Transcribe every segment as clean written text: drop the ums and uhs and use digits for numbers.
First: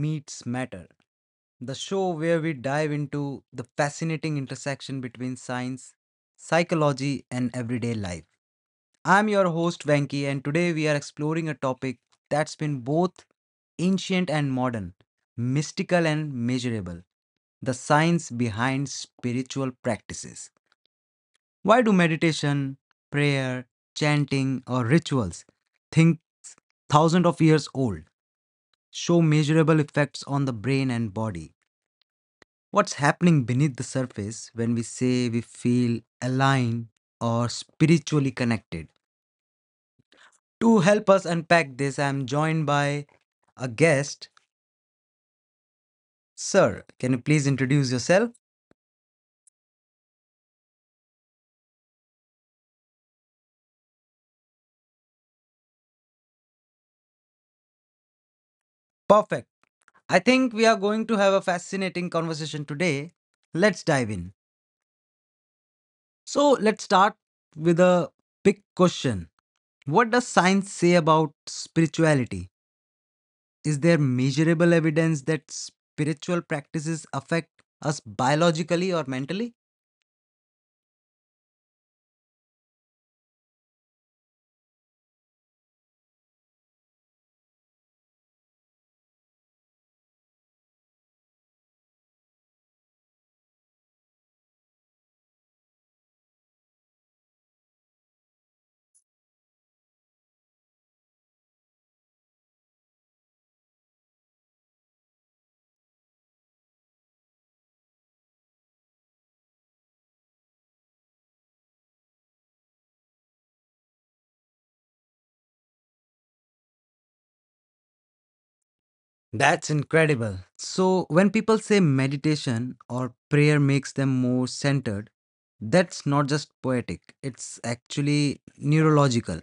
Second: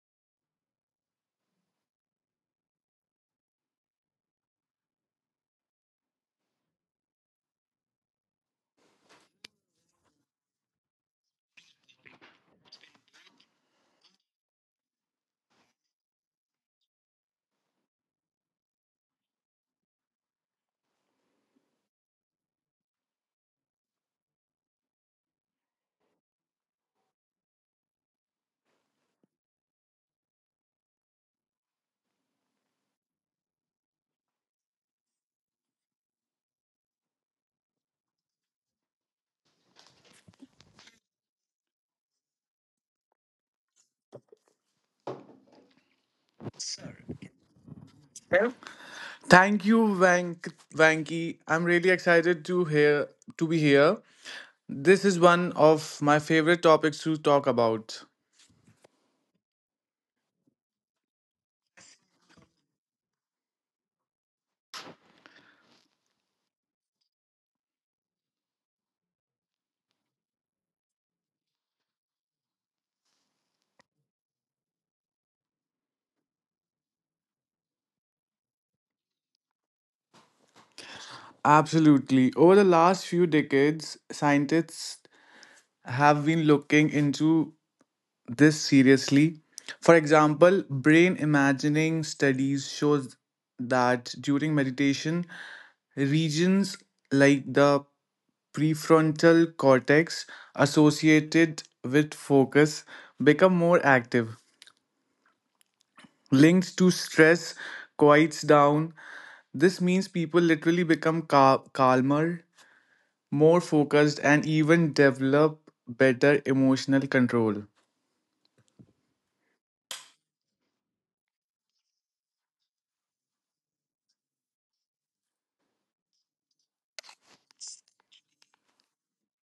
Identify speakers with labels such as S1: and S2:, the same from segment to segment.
S1: Meets Matter, the show where we dive into the fascinating intersection between science, psychology, and everyday life. I'm your host Venki, and today we are exploring a topic that's been both ancient and modern, mystical and measurable the science behind spiritual practices. Why do meditation, prayer, chanting, or rituals think thousands of years old? Show measurable effects on the brain and body. What's happening beneath the surface when we say we feel aligned or spiritually connected? To help us unpack this, I'm joined by a guest. Sir, can you please introduce yourself?
S2: Thank you, Vank Vanky. I'm really excited to hear to be here. This is one of my favorite topics to talk about.
S1: Perfect. I think we are going to have a fascinating conversation today. Let's dive in. So, let's start with a big question. What does science say about spirituality? Is there measurable evidence that spiritual practices affect us biologically or mentally?
S2: Absolutely. Over the last few decades, scientists have been looking into this seriously. For example, brain imagining studies shows that during meditation, regions like the prefrontal cortex associated with focus become more active, linked to stress, quiets down. This means people literally become calmer, more focused, and even develop better emotional control.
S1: That's incredible. So, when people say meditation or prayer makes them more centered, that's not just poetic, it's actually neurological.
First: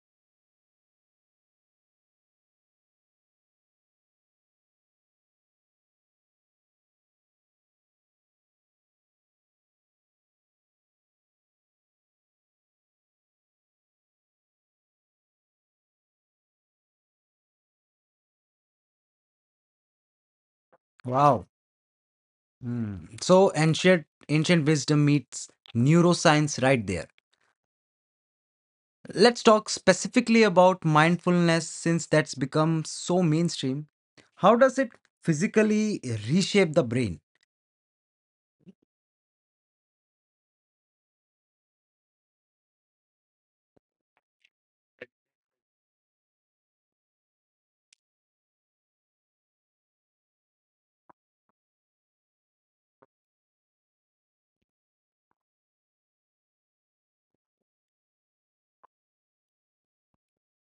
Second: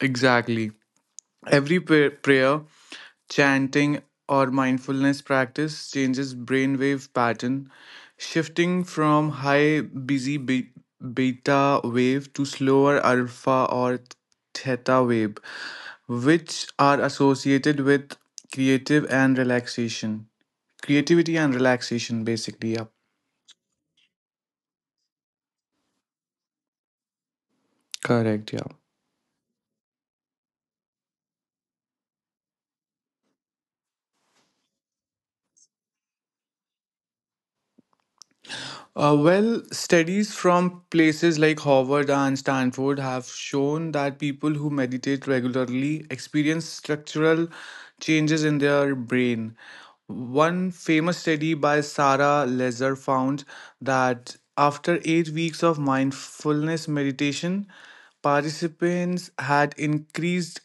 S2: Exactly. Every prayer, chanting, or mindfulness practice changes brainwave pattern, shifting from high busy beta wave to slower alpha or theta wave, which are associated with creative and relaxation. Creativity
S1: Wow.
S2: and relaxation, basically. Yeah,
S1: Hmm. So, ancient wisdom meets neuroscience right there.
S2: correct. Yeah.
S1: Let's talk specifically about mindfulness since that's become so mainstream. How does it physically reshape the brain?
S2: Well, studies from places like Harvard and Stanford have shown that people who meditate regularly experience structural changes in their brain. One famous study by Sarah Lezer found that after 8 weeks of mindfulness meditation, participants had increased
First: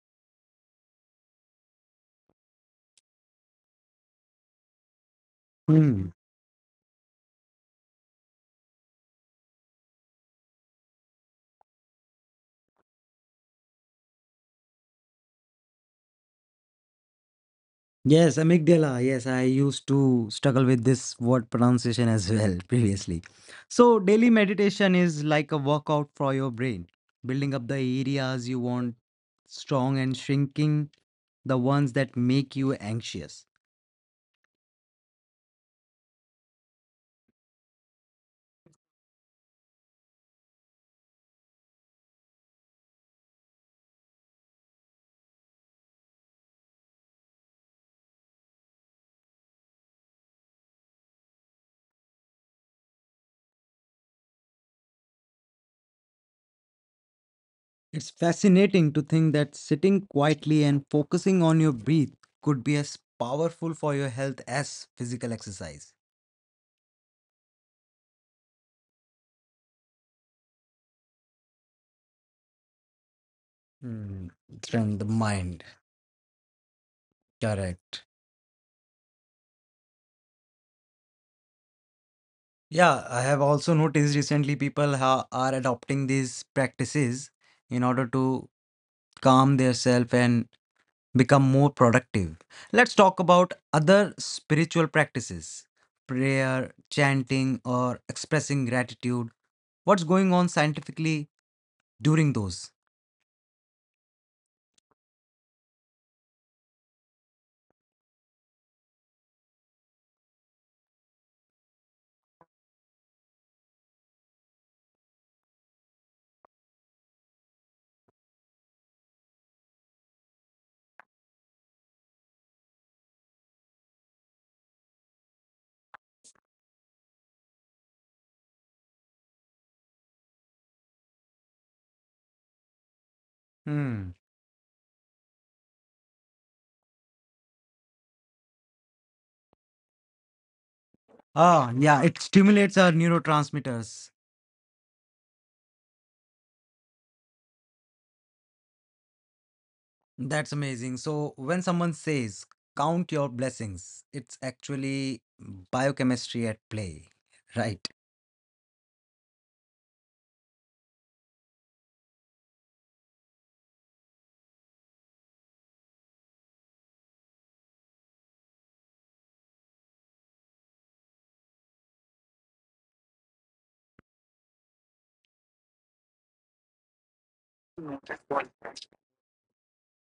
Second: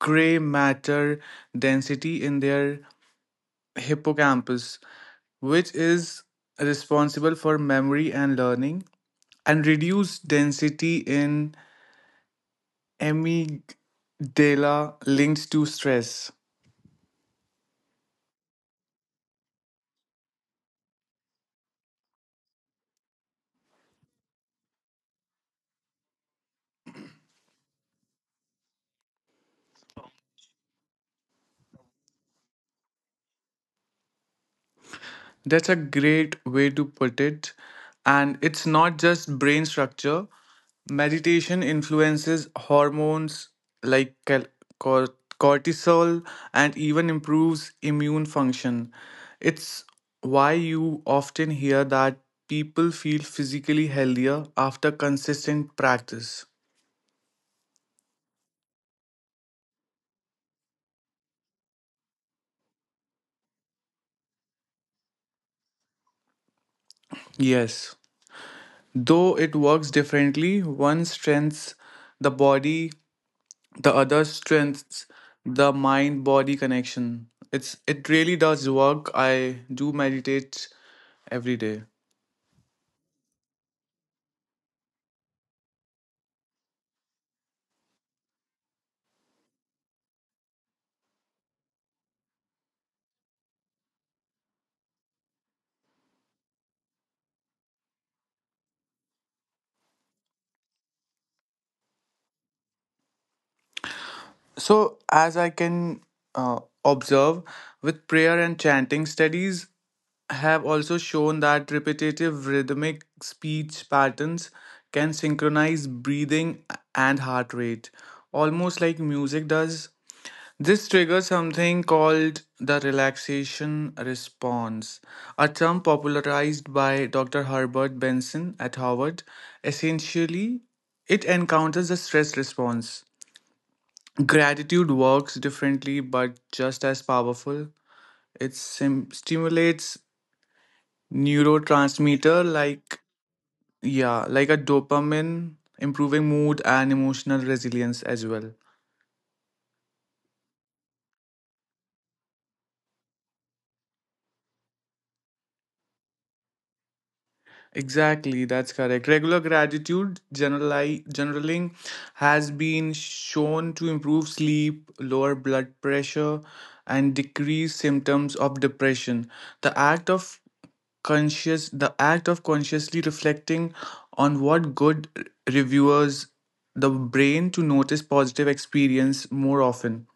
S2: gray matter density in their hippocampus, which
S1: Hmm.
S2: is responsible for memory and learning, and reduced density in amygdala linked to stress.
S1: Yes, amygdala. Yes, I used to struggle with this word pronunciation as well previously. So, daily meditation is like a workout for your brain, building up the areas you want strong and shrinking the ones that make you anxious.
S2: That's a great way to put it. And it's not just brain structure. Meditation influences hormones like cor- cortisol and even improves immune function. It's why you often hear that people feel physically healthier after consistent practice.
S1: It's fascinating to think that sitting quietly and focusing on your breath could be as powerful for your health as physical exercise.
S2: Yes. Though it works differently, one strengthens the body, the other
S1: Hmm. Train
S2: strengths
S1: the mind.
S2: the mind body connection. it's
S1: Correct.
S2: it really does work. I do meditate every day.
S1: Yeah, I have also noticed recently people are adopting these practices in order to calm themselves and become more productive. Let's talk about other spiritual practices prayer, chanting, or expressing gratitude. What's going on scientifically during those.
S2: So, as I can observe, with prayer and chanting, studies have also shown that repetitive rhythmic speech patterns can synchronize breathing and heart rate, almost like music does. This triggers something called the relaxation response, a term popularized by Dr. Herbert Benson at Harvard. Essentially, it encounters the stress response.
S1: Hmm.
S2: Gratitude works differently but just as powerful. It stimulates
S1: Ah, yeah, it
S2: neurotransmitter
S1: stimulates our
S2: like,
S1: neurotransmitters.
S2: yeah, like a dopamine, improving mood and emotional resilience as well.
S1: That's amazing. So when someone says count your blessings, it's actually biochemistry at play, right?
S2: Exactly, that's correct. Regular gratitude generaling has been shown to improve sleep, lower blood pressure, and decrease symptoms of depression. The act of the act of consciously reflecting on what good reviewers the brain to notice positive experience more often.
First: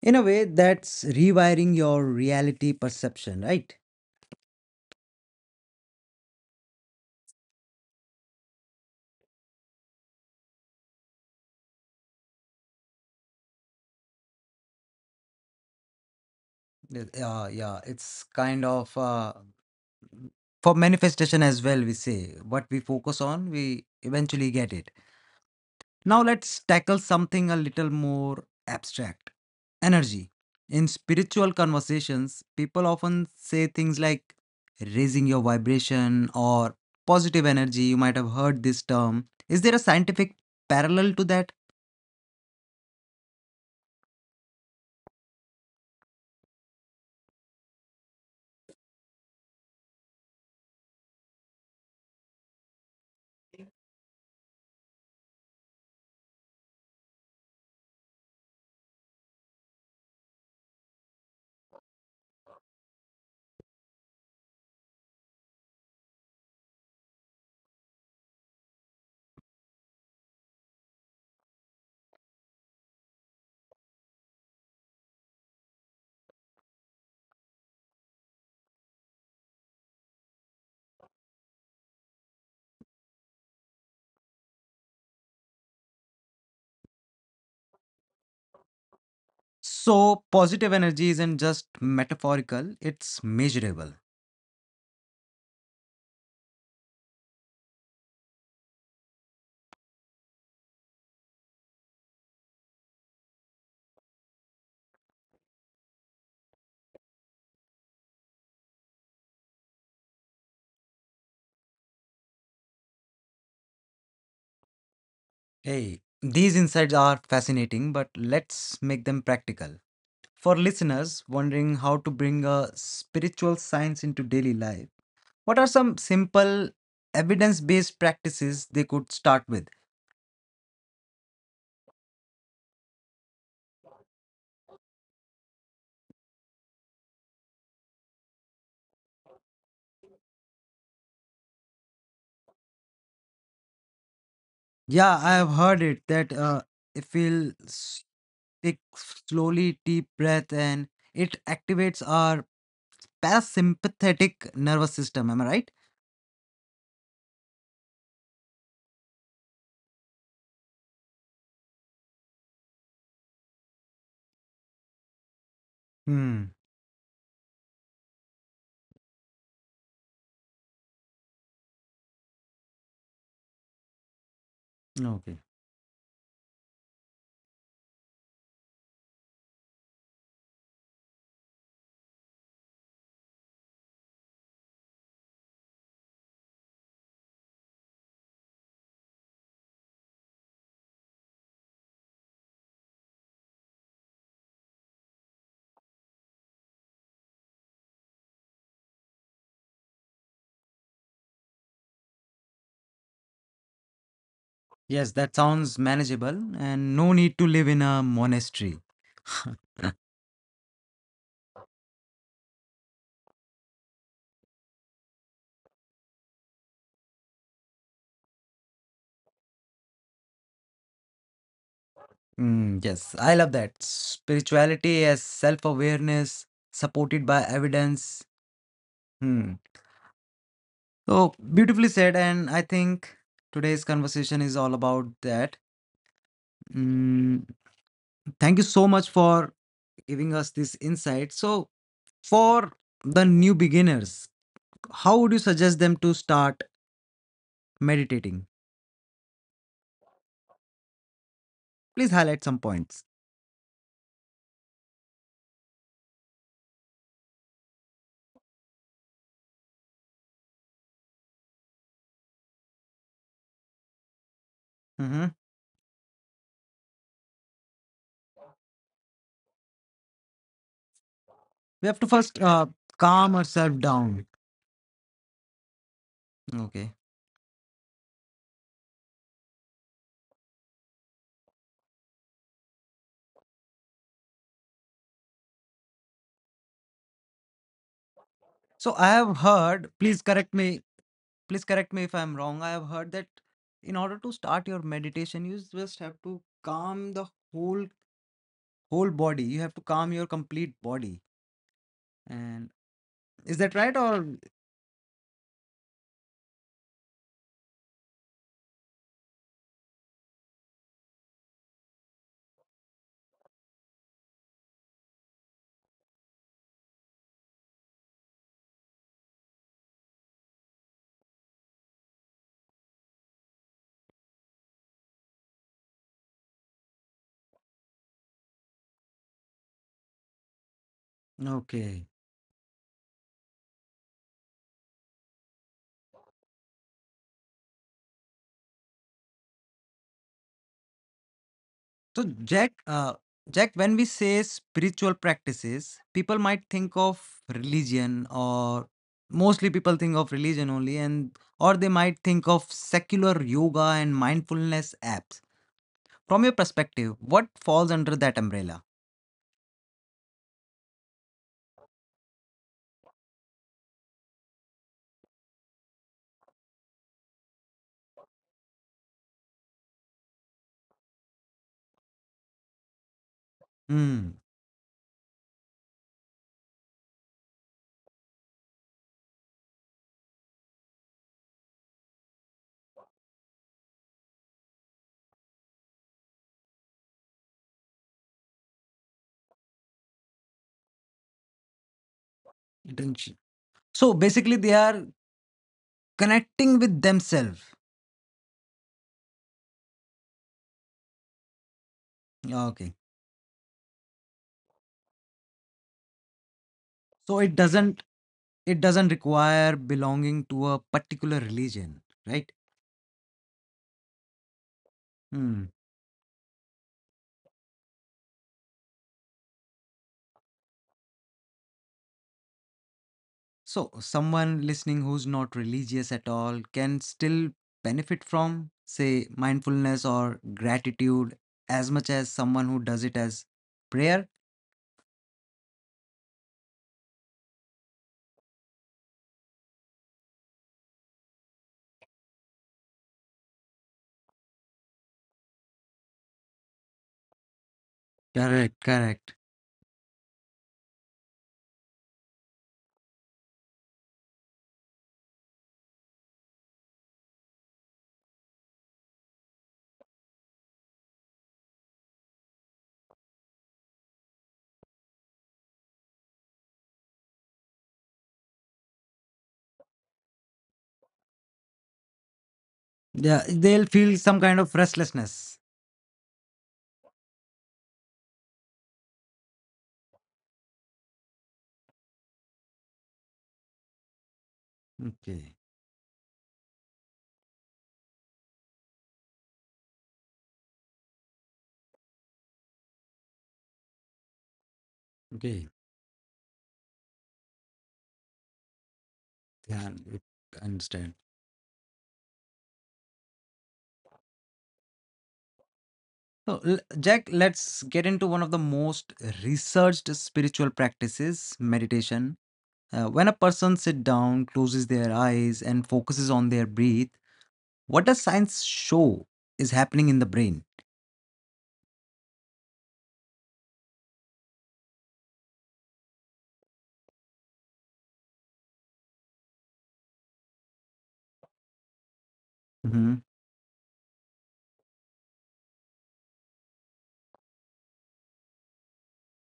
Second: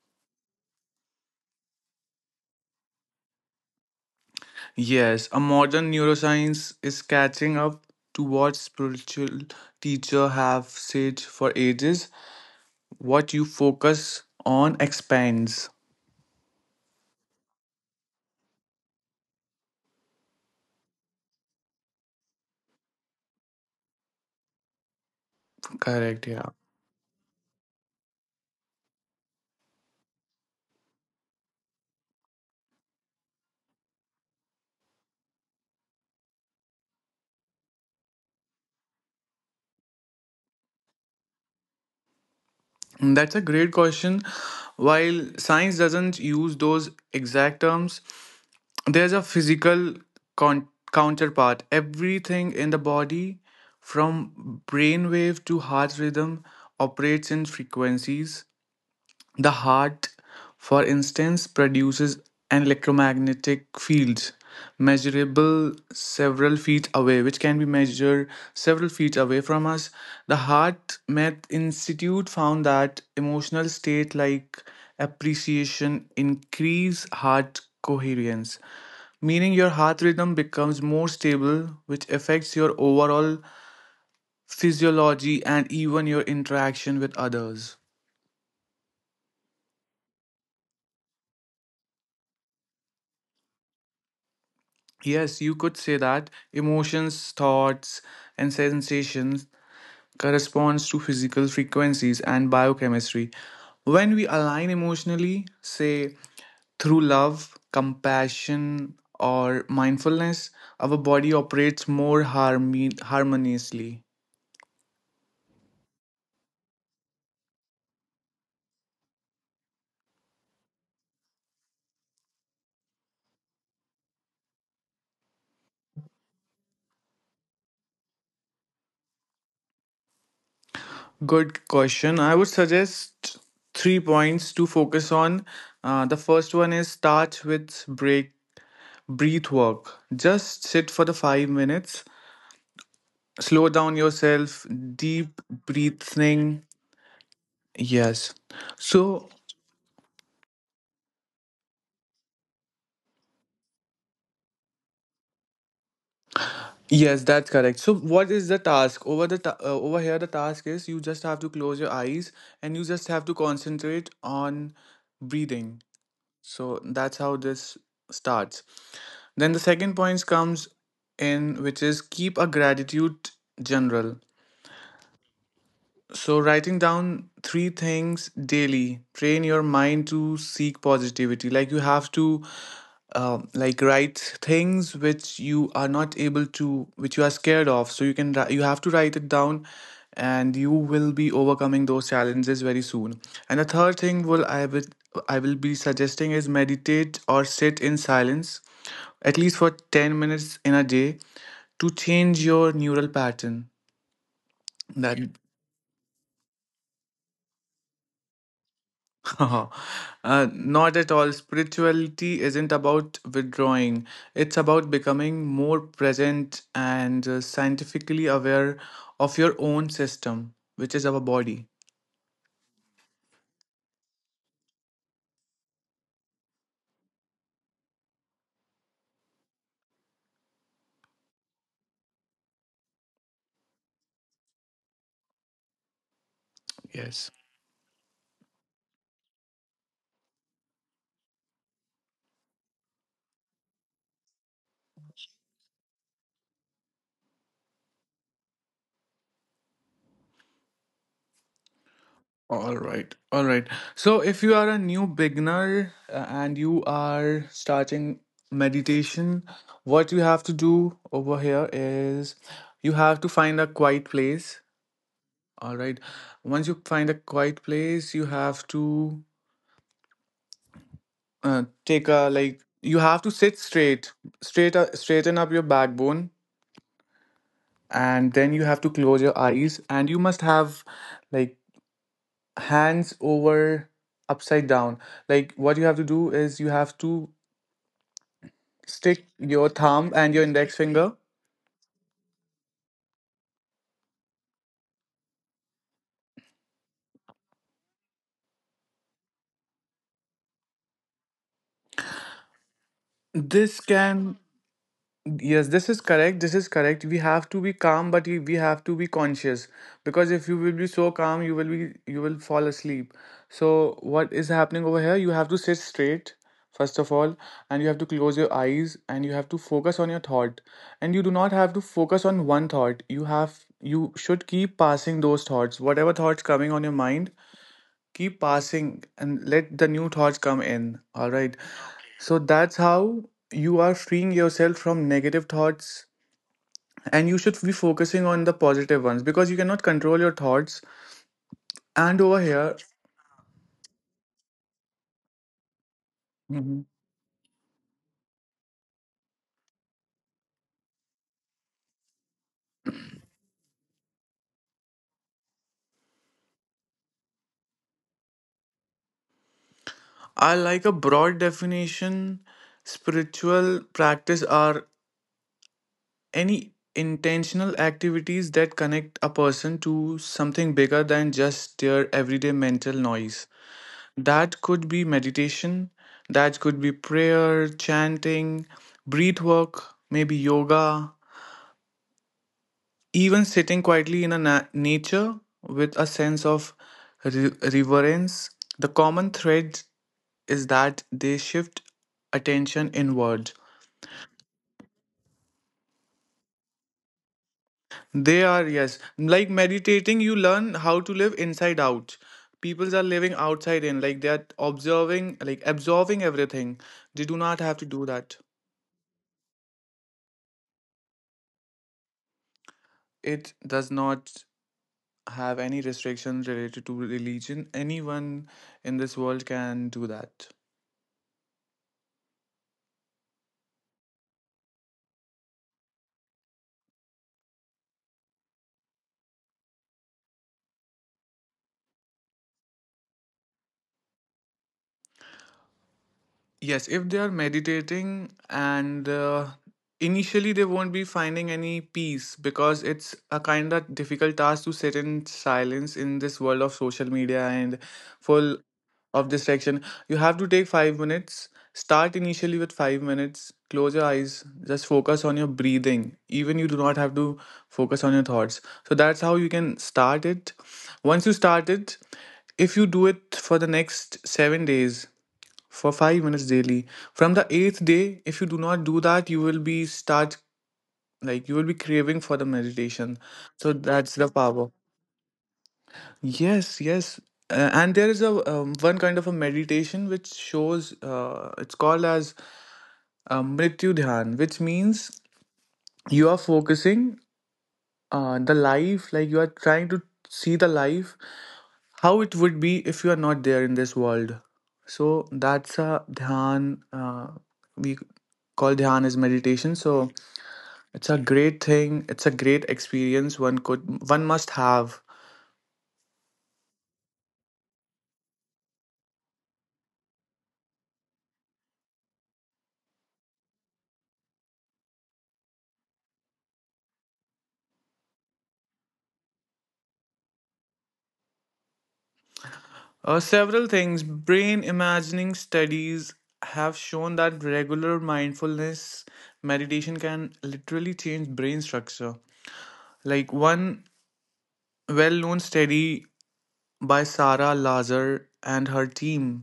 S1: In a way, that's rewiring your reality perception, right?
S2: Yes, a modern neuroscience is catching up to what spiritual teacher have said for ages. What you focus on expands.
S1: Yeah, yeah. It's kind of for manifestation as well. We say what we focus on, we eventually get it. Now
S2: Correct, yeah.
S1: let's tackle something a little more abstract energy. In spiritual conversations, people often say things like raising your vibration or positive energy. You might have heard this term. Is there a scientific parallel to that?
S2: And That's a great question. While science doesn't use those exact terms, there's a physical counterpart. Everything in the body, from brainwave to heart rhythm, operates in frequencies. The heart, for instance, produces an electromagnetic field measurable several feet away, which can be measured several feet away from us. The Heart Math Institute found that emotional state like appreciation increase heart coherence, meaning your heart rhythm becomes more stable, which affects your overall physiology and even your interaction with others.
S1: So, positive energy isn't just metaphorical, it's measurable.
S2: Yes, you could say that emotions, thoughts, and sensations corresponds to physical frequencies and biochemistry. When we align emotionally, say through love, compassion, or mindfulness, our body operates more harmoniously.
S1: Hey, these insights are fascinating, but let's make them practical. For listeners wondering how to bring a spiritual science into daily life, what are some simple evidence based practices they could start with?
S2: Good question. I would suggest 3 points to focus on. The first one is start with break breath work. Just sit for the 5 minutes, slow down yourself,
S1: Yeah, I
S2: deep
S1: have heard it that
S2: breathing.
S1: if
S2: Yes,
S1: take
S2: so
S1: slowly deep breath and it activates our parasympathetic nervous system. Am I right?
S2: yes, that's correct. So what is the task over over here? The task is you just have to close your eyes and you just have to concentrate on breathing.
S1: Hmm,
S2: So that's how this starts. Then the second point comes in, which is keep a gratitude general.
S1: okay.
S2: So, writing down three things daily, train your mind to seek positivity. Like, you have to, like, write things which you are not able to, which you are scared of, so you can, you have to write it down, and you will be overcoming those challenges very soon. And the third thing will, I will be suggesting is meditate or sit in silence at least for 10 minutes in a day to change your neural pattern.
S1: Yes,
S2: That…
S1: that sounds manageable and no need to live in a monastery.
S2: Oh, not at all. Spirituality isn't about withdrawing, it's about becoming more present and scientifically aware of your own system, which is our body.
S1: Mm, yes, I love that. Spirituality as self awareness supported by evidence. Oh, beautifully said. And I think today's conversation is all about that.
S2: Yes.
S1: Mm, thank you so much for giving us this insight. So, for the new beginners, how would you suggest them to start meditating? Please highlight some
S2: All
S1: points.
S2: right. All right. So, if you are a new beginner and you are starting meditation, what you have to do over here is you have to find a quiet place.
S1: Mhm.
S2: All right. Once you find a quiet place, you have to,
S1: We have to
S2: take a,
S1: first
S2: like you have
S1: calm
S2: to sit
S1: ourselves
S2: straight,
S1: down.
S2: straight up, straighten up your backbone,
S1: Okay.
S2: and then you have to close your eyes and you must have, like, hands over upside down. Like, what you have to do is you have to
S1: So, I
S2: stick
S1: have
S2: your
S1: heard,
S2: thumb and your index finger.
S1: please correct me if I'm wrong. I have heard that in order to start your meditation, you just have to calm the whole body. You have to calm your complete body. And is that
S2: This
S1: right?
S2: can…
S1: Or
S2: Yes, this is correct. This is correct. We have to be calm, but we have to be conscious, because if you will be so calm, you will be, you will fall asleep. So what is happening over here? You have to sit straight first of all, and you have to close your eyes and you have to focus on your thought. And you do not have to focus on one thought. You should keep passing those thoughts. Whatever thoughts coming on your mind, keep passing and let the new thoughts come in, all right.
S1: okay.
S2: So that's how you are freeing yourself from negative thoughts, and you should be focusing on the positive ones because you cannot control your thoughts.
S1: So,
S2: And over
S1: Jack,
S2: here…
S1: Jack, when we say spiritual practices, people might
S2: Mhm.
S1: think of religion, or mostly people think of religion only, and or they might think of secular yoga and mindfulness apps. From your perspective, what falls under that umbrella?
S2: I like a broad definition. Spiritual practice are any intentional activities that connect a person to something bigger than just their everyday mental noise.
S1: Hmm,
S2: That could be meditation, that could be prayer, chanting, breath work, maybe yoga, even sitting quietly in a nature with a sense of reverence. The common thread is that they shift attention
S1: intention.
S2: inward.
S1: So basically, they are connecting with themselves.
S2: They are, yes, like meditating, you learn how to live inside out.
S1: Okay.
S2: People are living outside in, like they are observing, like absorbing everything. They do
S1: So it
S2: not have to
S1: doesn't.
S2: do that.
S1: It doesn't require belonging to a particular religion, right?
S2: It does not have
S1: Hmm.
S2: any restrictions related to religion. Anyone in this world can do that.
S1: So, someone listening who's not religious at all can still benefit from, say, mindfulness or gratitude as much as someone who does it as prayer.
S2: Yes, if they are meditating, and initially they won't be finding any peace because it's a kind of difficult task to sit in silence in this world of social media and full
S1: Correct,
S2: of
S1: correct.
S2: distraction. You have to take 5 minutes. Start initially with 5 minutes. Close your eyes. Just focus on your breathing. Even you do not have to focus on your thoughts. So that's how you can start it. Once you start it, if you do it for the next 7 days, for 5 minutes daily. From the eighth day, if you do not do that, you will be start, like, you will be craving for the meditation.
S1: Yeah,
S2: So
S1: they'll
S2: that's
S1: feel
S2: the
S1: some kind
S2: power.
S1: of restlessness.
S2: Yes, yes. And there is a one kind of a meditation which shows, it's called as, Mrityu Dhyan, which means
S1: Okay,
S2: you are focusing, the life, like you are trying to see the life how it would be if you are not there in this world. So
S1: okay.
S2: that's a dhyana. We call dhyana as meditation.
S1: Yeah,
S2: So
S1: it- I
S2: it's
S1: understand.
S2: a great thing. It's a great experience one must have.
S1: So, Jack, let's get into one of the most researched spiritual practices meditation. When a person sits down, closes their eyes, and focuses on their breath, what does science show is happening in the brain?
S2: Several things. Brain imagining studies have shown that regular mindfulness meditation can literally change brain structure.
S1: Mm-hmm.
S2: Like one well-known study by Sarah Lazar and her team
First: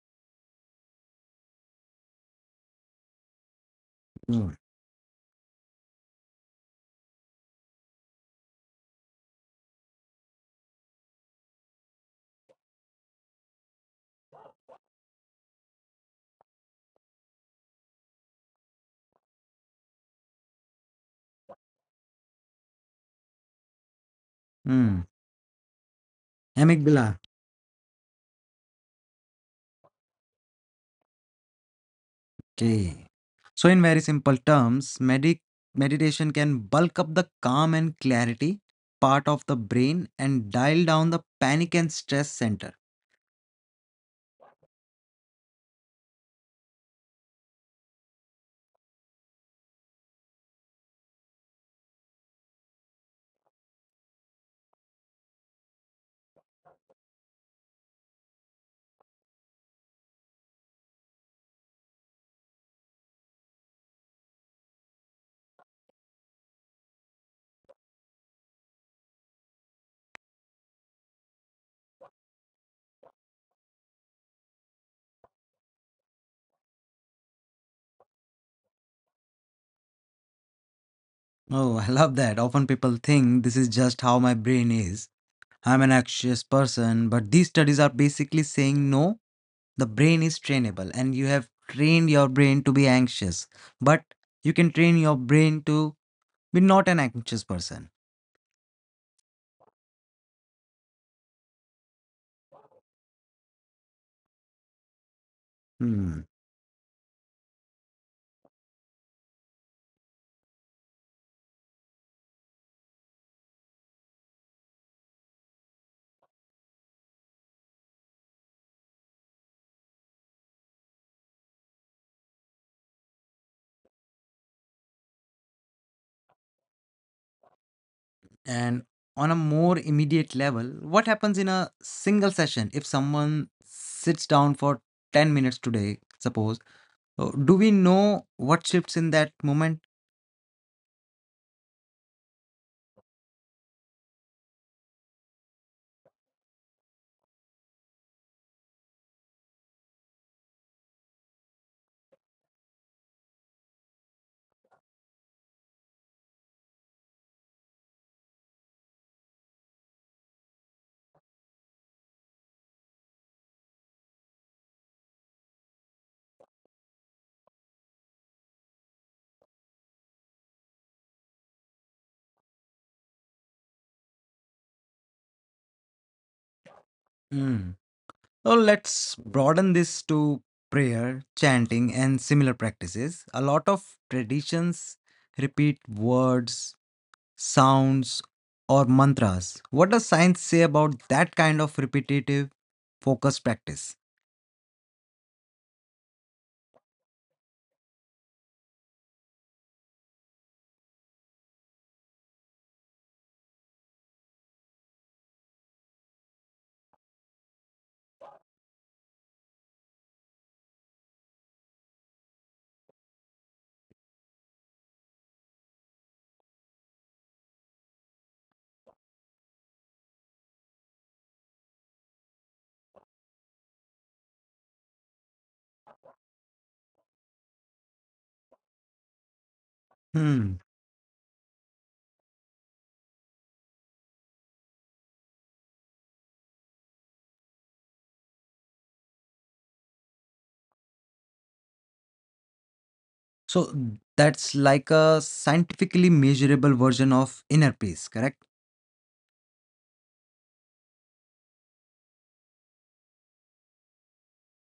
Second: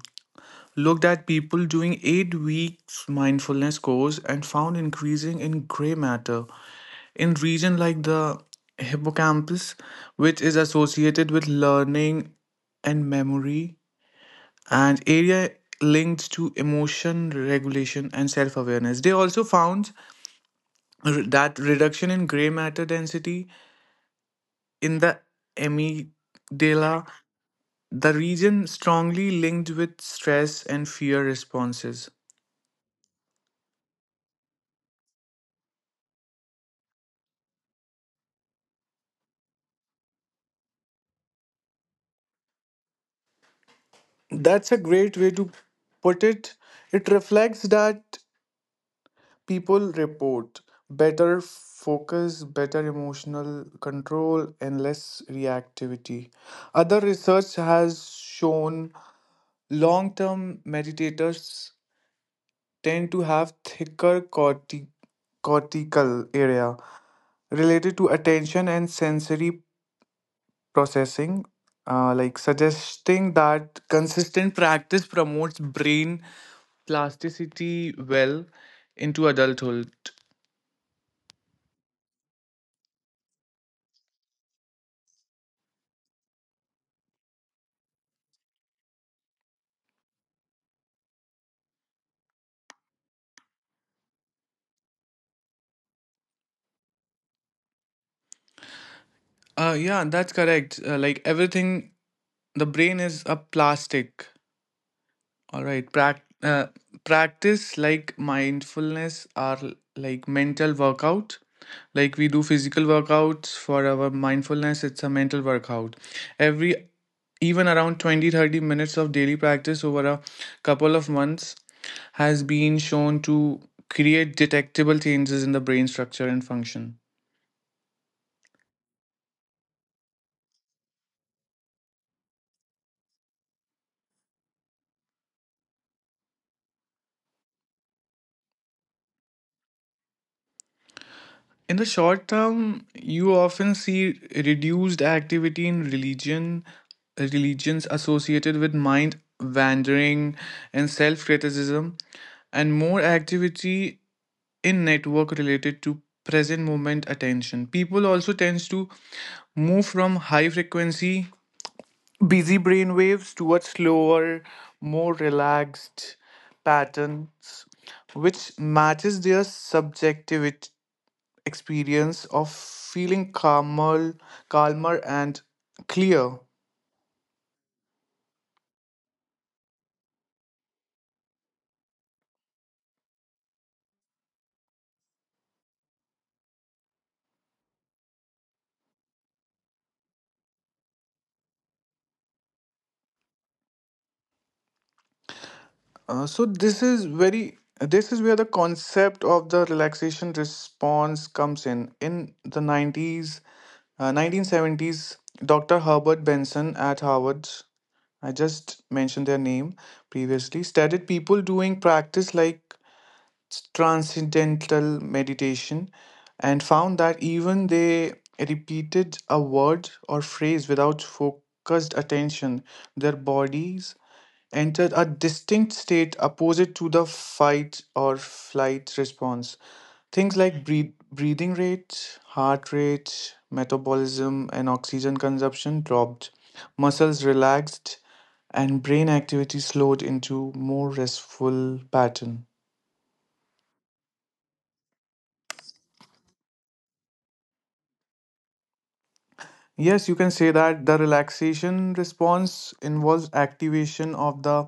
S2: looked at people doing 8 weeks mindfulness course and
S1: Mm.
S2: found increasing in gray matter in region like the hippocampus, which is associated with learning and memory, and area linked to emotion regulation and self awareness. They also found that reduction in gray matter density in
S1: Mm.
S2: the amygdala,
S1: Amygdala.
S2: the region strongly linked with stress and fear responses.
S1: Okay. So, in very simple terms, meditation can bulk up the calm and clarity part of the brain and dial down the panic and stress center.
S2: That's a great way to put it. It reflects that people report better focus, better emotional control, and less reactivity. Other research has shown long term meditators tend to have thicker cortical area related to attention and sensory processing, like suggesting that consistent practice promotes brain plasticity well into adulthood.
S1: Oh, I love that. Often people think this is just how my brain is. I'm an anxious person, but these studies are basically saying no. The brain is trainable and you have trained your brain to be anxious but you can train your brain to be not an anxious person.
S2: Yeah, that's correct. Like everything, the brain is a plastic. All right,
S1: Hmm.
S2: practice like mindfulness are like mental workout. Like we do physical workouts for our mindfulness, it's a mental workout. Every Even around 20 30 minutes of daily practice over a couple of months has been shown to create detectable changes in the brain structure and function.
S1: And on a more immediate level what happens in a single session if someone sits down for 10 minutes today suppose, do we know what shifts in that moment?
S2: In the short term, you often see reduced activity in religion, religions associated with mind wandering and self criticism, and more activity in network related to present moment attention. People also tends to move from high frequency, busy brain waves towards slower, more relaxed patterns, which matches their subjectivity experience of feeling calmer and clear.
S1: Hmm. Well, let's broaden this to prayer, chanting, and similar practices. A lot of traditions repeat words, sounds, or mantras. What does science say about that kind of repetitive focus practice?
S2: So this is very this is where the concept of the relaxation response comes in the 90s 1970s. Dr. Herbert Benson at Harvard, I just mentioned their name, previously studied people doing practice like transcendental meditation and found that even they repeated a word or phrase without focused attention, their bodies entered a distinct state opposite to the fight or flight response. Things
S1: Hmm.
S2: like breathing rate, heart rate, metabolism, and oxygen consumption dropped. Muscles relaxed, and brain activity slowed into more restful pattern.
S1: So that's like a scientifically measurable version of inner peace, correct?
S2: Yes, you can say that the relaxation response involves activation of the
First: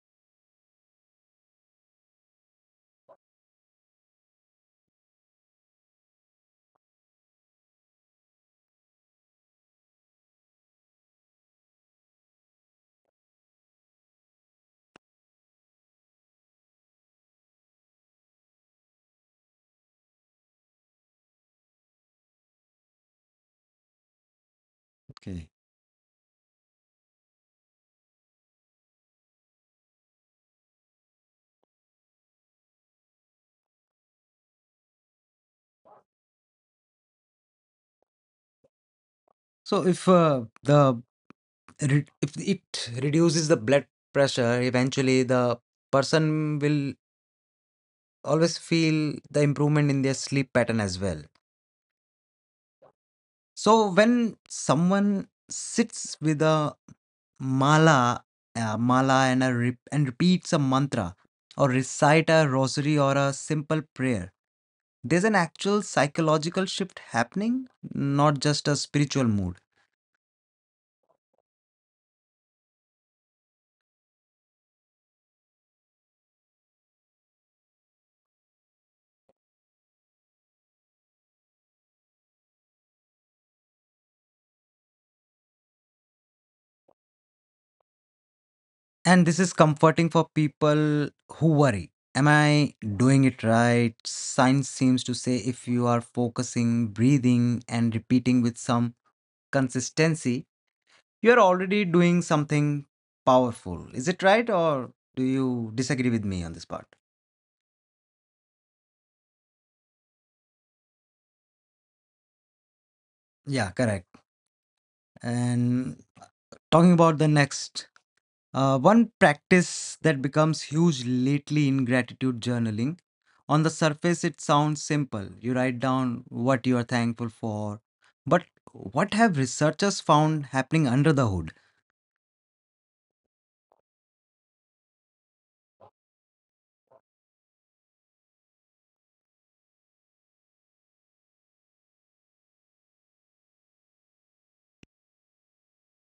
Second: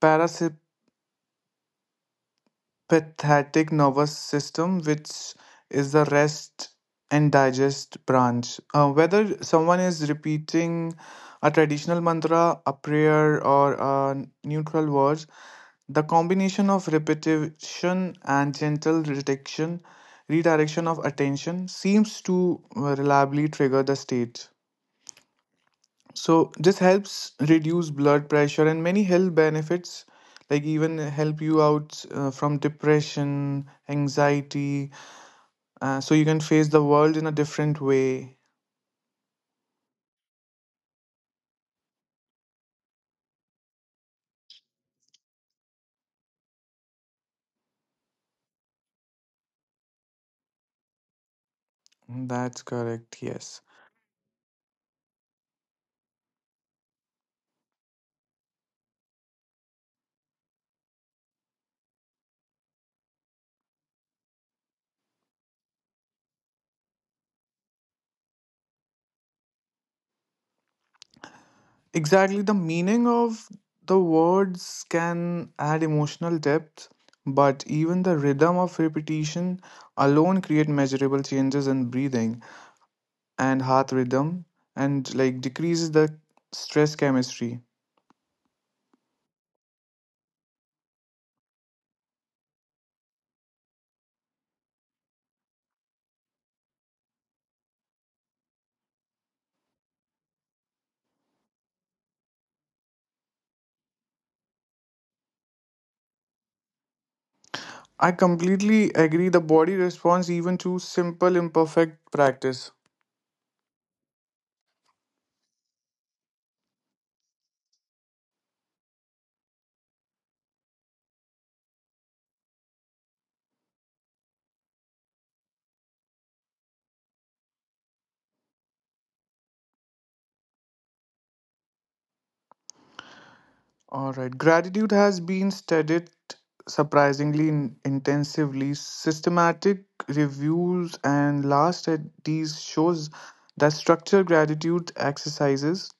S2: parasympathetic nervous system, which is the rest and digest branch. Whether someone is repeating a traditional mantra, a prayer, or a neutral words, the combination of repetition and gentle redirection of attention seems to reliably trigger the state.
S1: Okay.
S2: So this helps reduce blood pressure and many health benefits, like even help you out from depression, anxiety, so you can face the world in a different way.
S1: So if if it reduces the blood pressure, eventually the person will always feel the improvement in their sleep pattern as well.
S2: Mm, that's correct, yes.
S1: So when someone sits with a mala, mala and and repeats a mantra or recite a rosary or a simple prayer, there's an actual psychological shift happening, not just a spiritual mood.
S2: Exactly, the meaning of the words can add emotional depth, but even the rhythm of repetition alone create measurable changes in breathing and heart rhythm and like decreases the stress chemistry.
S1: And this is comforting for people who worry. Am I doing it right? Science seems to say if you are focusing, breathing, and repeating with some consistency, you are already doing something powerful. Is it right, or do you disagree with me on this part?
S2: I completely agree. The body responds even to simple, imperfect practice.
S1: Yeah, correct. And talking about the next, one practice that becomes huge lately in gratitude journaling. On the surface, it sounds simple. You write down what you are thankful for. But what have researchers found happening under the hood?
S2: All right. Gratitude has been studied surprisingly intensively. Systematic reviews and last studies shows that structured gratitude exercises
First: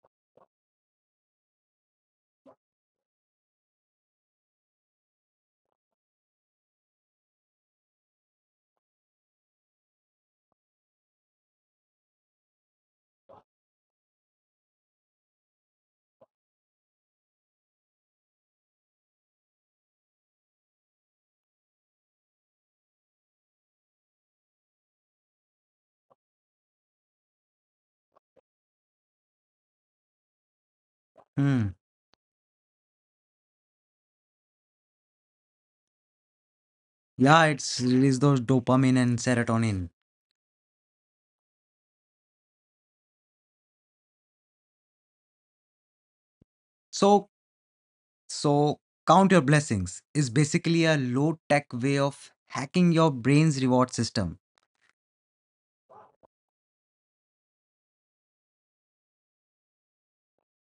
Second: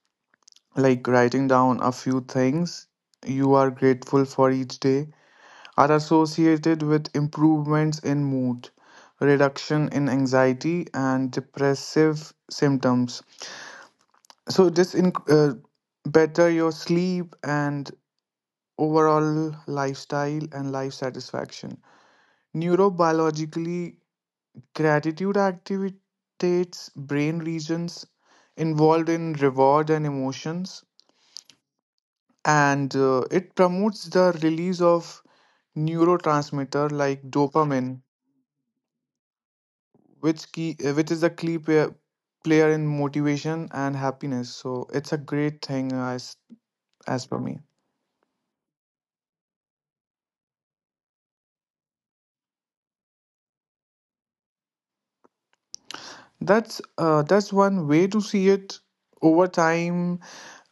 S2: like writing down a few things you are grateful for each day are associated with improvements in mood, reduction in anxiety and depressive symptoms. So this in better your sleep and overall lifestyle and life satisfaction. Neurobiologically, gratitude activates brain regions involved in reward and emotions,
S1: Hmm.
S2: and it promotes the release of neurotransmitter like
S1: Yeah, it's
S2: dopamine,
S1: release those dopamine and serotonin.
S2: which key which is a key player in motivation and happiness. So it's a great thing as
S1: So
S2: per me.
S1: So, count your blessings is basically a low tech way of hacking your brain's reward system.
S2: That's one way to see it. Over time,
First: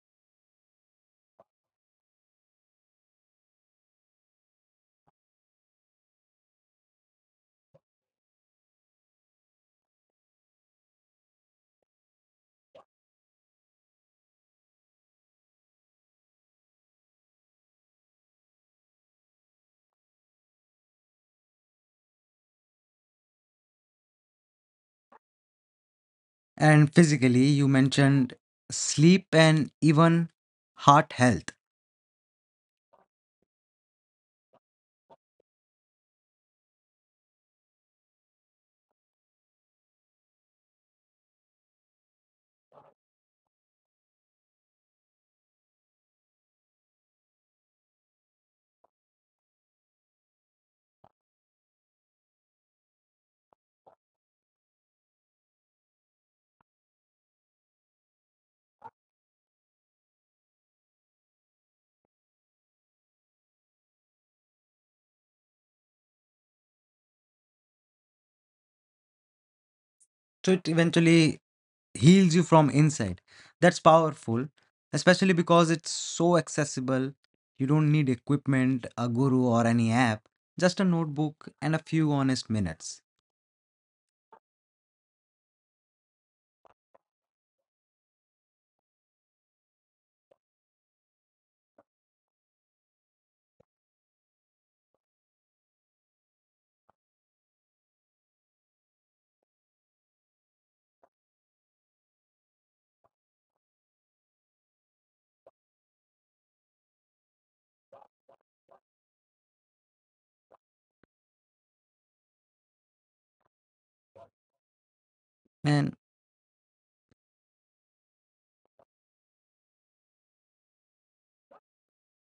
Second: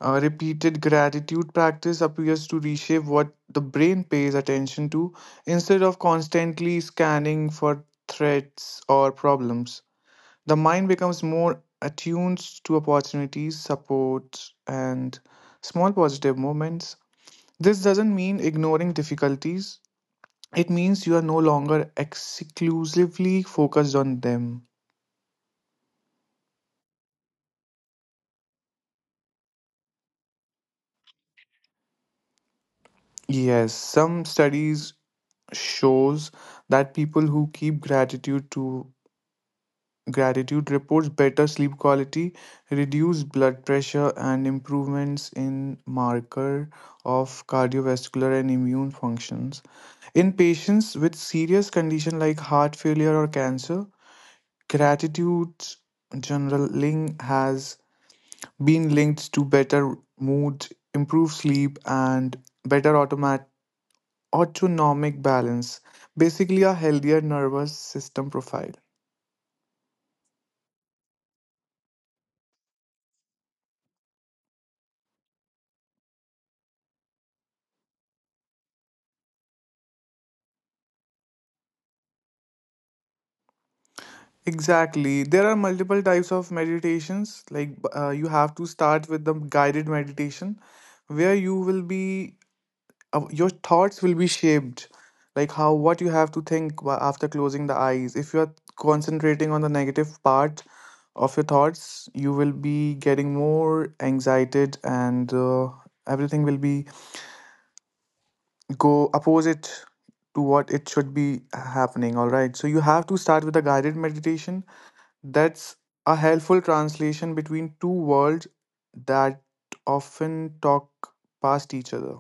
S2: repeated gratitude practice appears to reshape what the brain pays attention to instead of constantly scanning for threats or problems. The mind becomes more attuned to opportunities, supports, and small positive moments. This doesn't mean ignoring difficulties. It means you are no longer exclusively focused on them.
S1: And physically, you mentioned sleep and even heart health.
S2: Yes, some studies shows that people who keep gratitude reports better sleep quality, reduced blood pressure, and improvements in marker of cardiovascular and immune functions. In patients with serious condition like heart failure or cancer, gratitude journaling has been linked to better mood, improved sleep, and better automatic autonomic balance, basically a healthier nervous system profile.
S1: So, it eventually heals you from inside. That's powerful, especially because it's so accessible. You don't need equipment, a guru, or any app, just a notebook and a few honest minutes.
S2: Exactly. There are multiple types of meditations. Like you have to start with the guided meditation, where you will be your thoughts will be shaped, like how what you have to think after closing the eyes. If you are concentrating on the negative part of your thoughts, you will be getting more excited, and everything will be go opposite to what it should be happening. All right, so you have to start with a guided meditation. That's
S1: And
S2: a helpful translation between two worlds that often talk past each other.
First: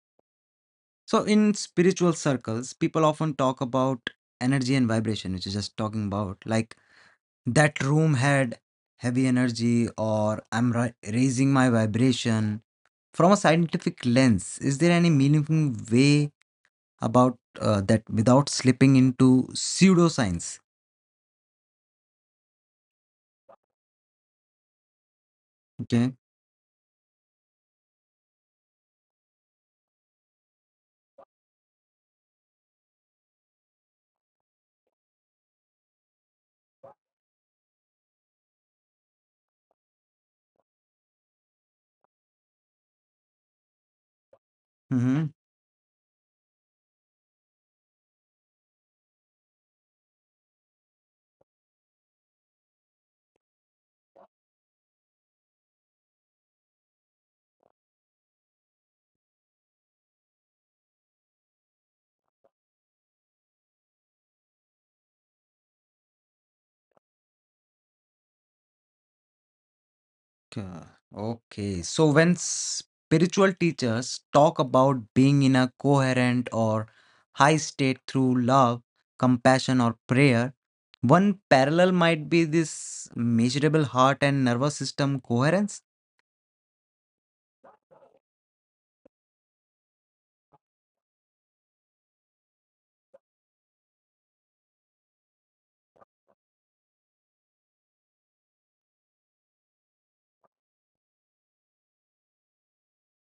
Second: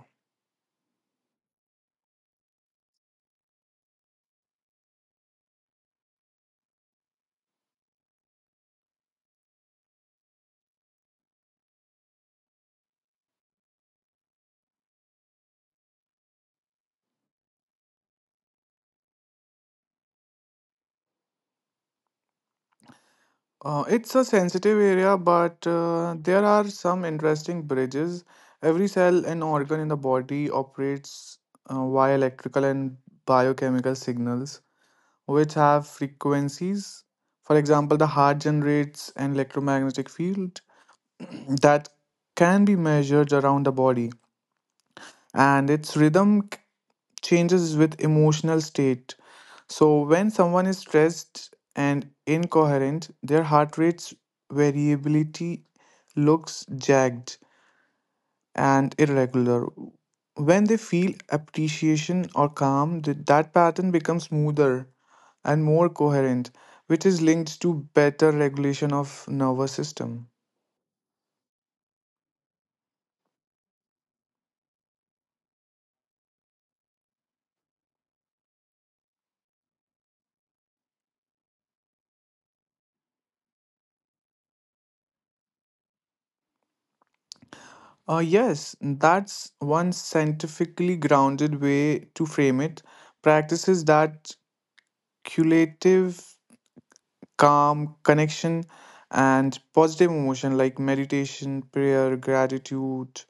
S1: so, in spiritual circles, people often talk about energy and vibration, which is just talking about like that room had heavy energy, or I'm raising my vibration. From a scientific lens, is there any meaningful way about that without slipping into pseudoscience.
S2: It's a sensitive area, but
S1: Okay.
S2: there are some interesting bridges. Every cell and organ in the body operates via electrical and biochemical signals which have frequencies. For example, the heart generates an electromagnetic field that can be measured around the body,
S1: Mm-hmm.
S2: and its changes with emotional state. So, when someone is stressed and incoherent, their heart rate's variability looks jagged and irregular. When they feel appreciation or calm, that pattern becomes smoother and more coherent, which is linked to better regulation of nervous system.
S1: Okay. So when spiritual teachers talk about being in a coherent or high state through love, compassion, or prayer, one parallel might be this measurable heart and nervous system coherence.
S2: Yes, that's one scientifically grounded way to frame it. Practices that cumulative calm, connection, and positive emotion like meditation, prayer, gratitude,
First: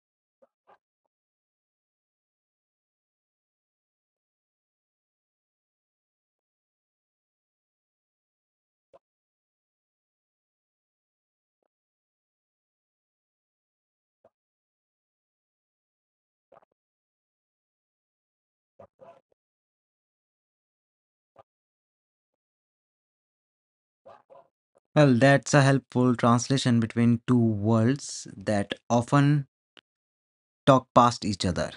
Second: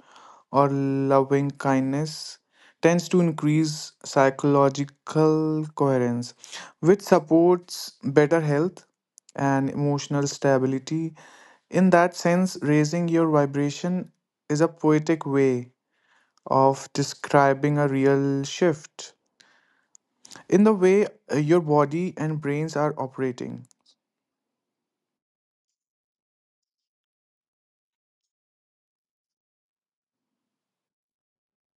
S2: or loving kindness tends to increase psychological coherence, which supports better health and emotional stability. In that sense, raising your vibration is a poetic way of describing a real shift in the way your body and brains are operating.
S1: Well, that's a helpful translation between two worlds that often talk past each other.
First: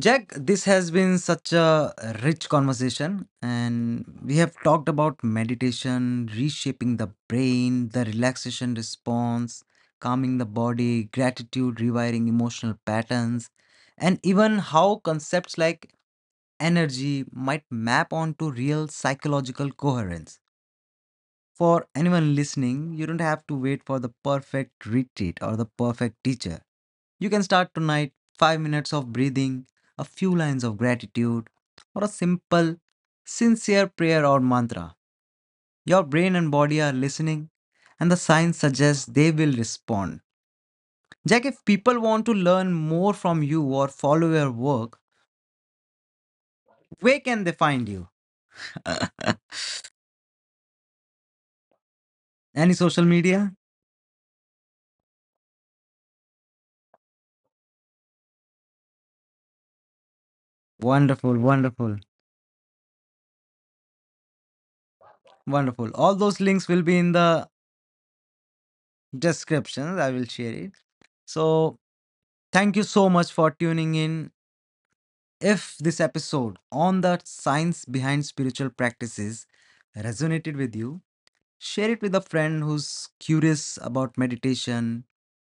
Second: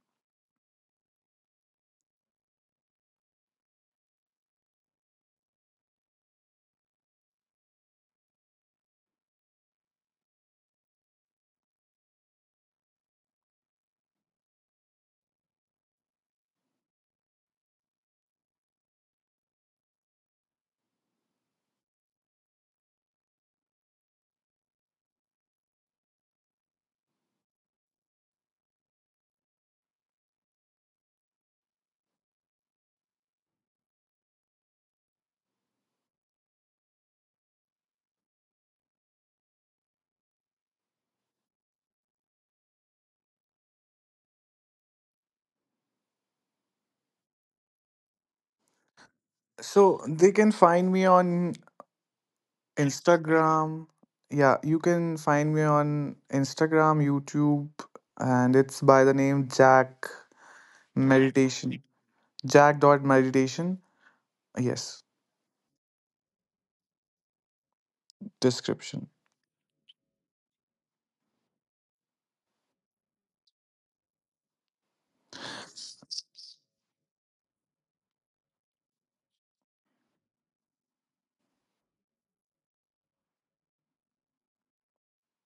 S1: Jack, this has been such a rich conversation, and we have talked about meditation, reshaping the brain, the relaxation response, calming the body, gratitude, rewiring emotional patterns, and even how concepts like energy might map onto real psychological coherence. For anyone listening, you don't have to wait for the perfect retreat or the perfect teacher. You can start tonight 5 minutes of breathing, a few lines of gratitude, or a simple, sincere prayer or mantra. Your brain and body are listening, and the science suggests they will respond. Jack, if people want to learn more from you or follow your work, where can they find you?
S2: So they can find me on
S1: Any social media?
S2: Instagram. Yeah, you can find me on Instagram, YouTube, and it's by the name Jack
S1: Wonderful,
S2: Meditation.
S1: wonderful,
S2: Jack dot meditation. Yes,
S1: wonderful. All those links will be in the
S2: description.
S1: descriptions. I will share it. So, thank you so much for tuning in. If this episode on the science behind spiritual practices resonated with you, share it with a friend who's curious about meditation,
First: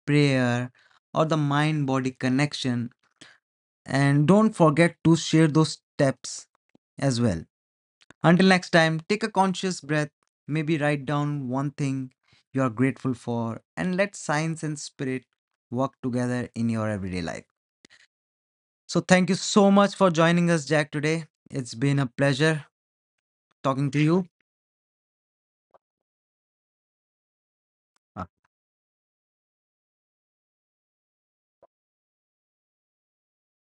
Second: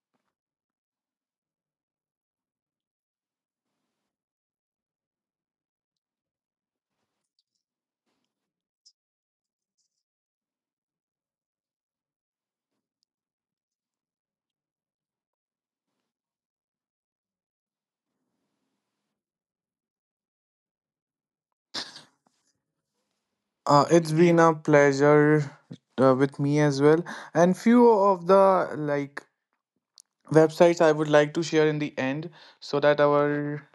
S1: prayer, or the mind body connection. And don't forget to share those steps as well. Until next time, take a conscious breath, maybe write down one thing you are grateful for, and let science and spirit work together in your everyday life. So, thank you so much for joining us, Jack, today. It's been a pleasure
S2: Uh,
S1: talking to
S2: it's
S1: you.
S2: been a pleasure with me as well. And few
S1: Uh,
S2: of the like websites I would like to share in the end so that our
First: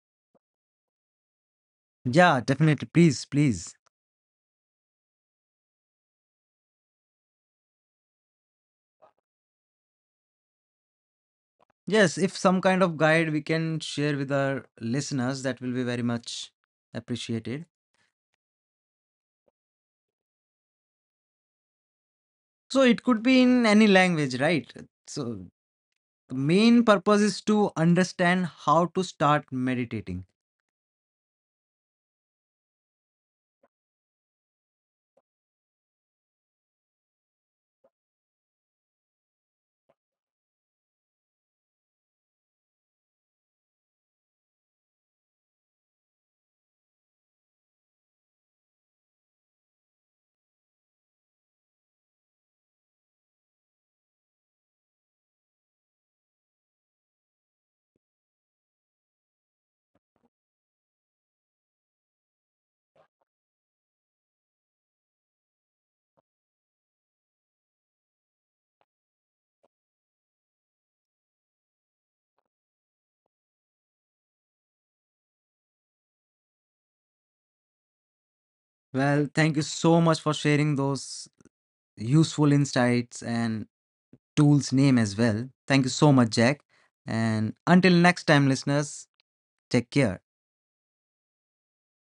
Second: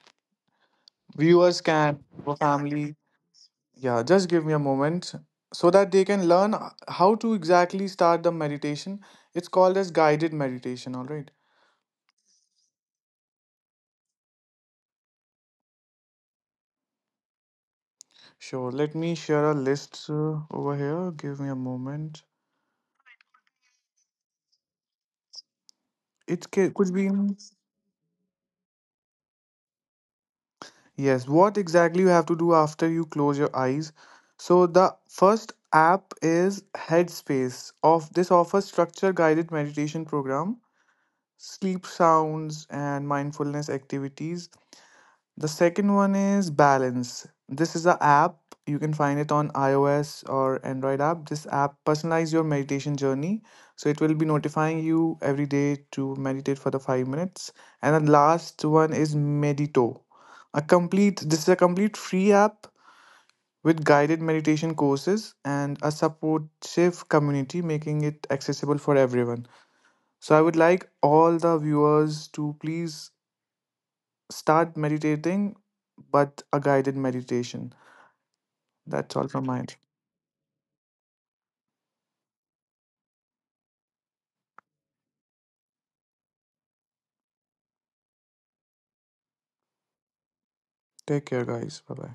S2: viewers can, our
S1: Yeah, definitely.
S2: family.
S1: Please.
S2: Yeah, just give me a moment so that they can learn how to exactly start the meditation. It's called as guided meditation, all right?
S1: Yes, if some kind of guide we can share with our listeners, that will be very much appreciated.
S2: Sure, let me share a list over here. Give me a moment.
S1: So, it could be in any language, right? So, the
S2: It
S1: main
S2: could be.
S1: purpose is to understand how to start meditating.
S2: Yes, what exactly you have to do after you close your eyes. So the first app is Headspace. Of this offers structure guided meditation program, sleep sounds and mindfulness activities. The second one is Balance. This is a app. You can find it on iOS or Android app. This app personalize your meditation journey. So it will be notifying you every day to meditate for the 5 minutes. And the last one is Medito. A complete This is a complete free app with guided meditation courses and a supportive community making it accessible for everyone. So I would like all the viewers to please start meditating, but a guided meditation. That's
S1: Well,
S2: all from
S1: thank
S2: my
S1: you
S2: end.
S1: so much for sharing those useful insights and tools name as well. Thank you so much, Jack. And until next time, listeners, take care.
S2: Take care, guys. Bye bye.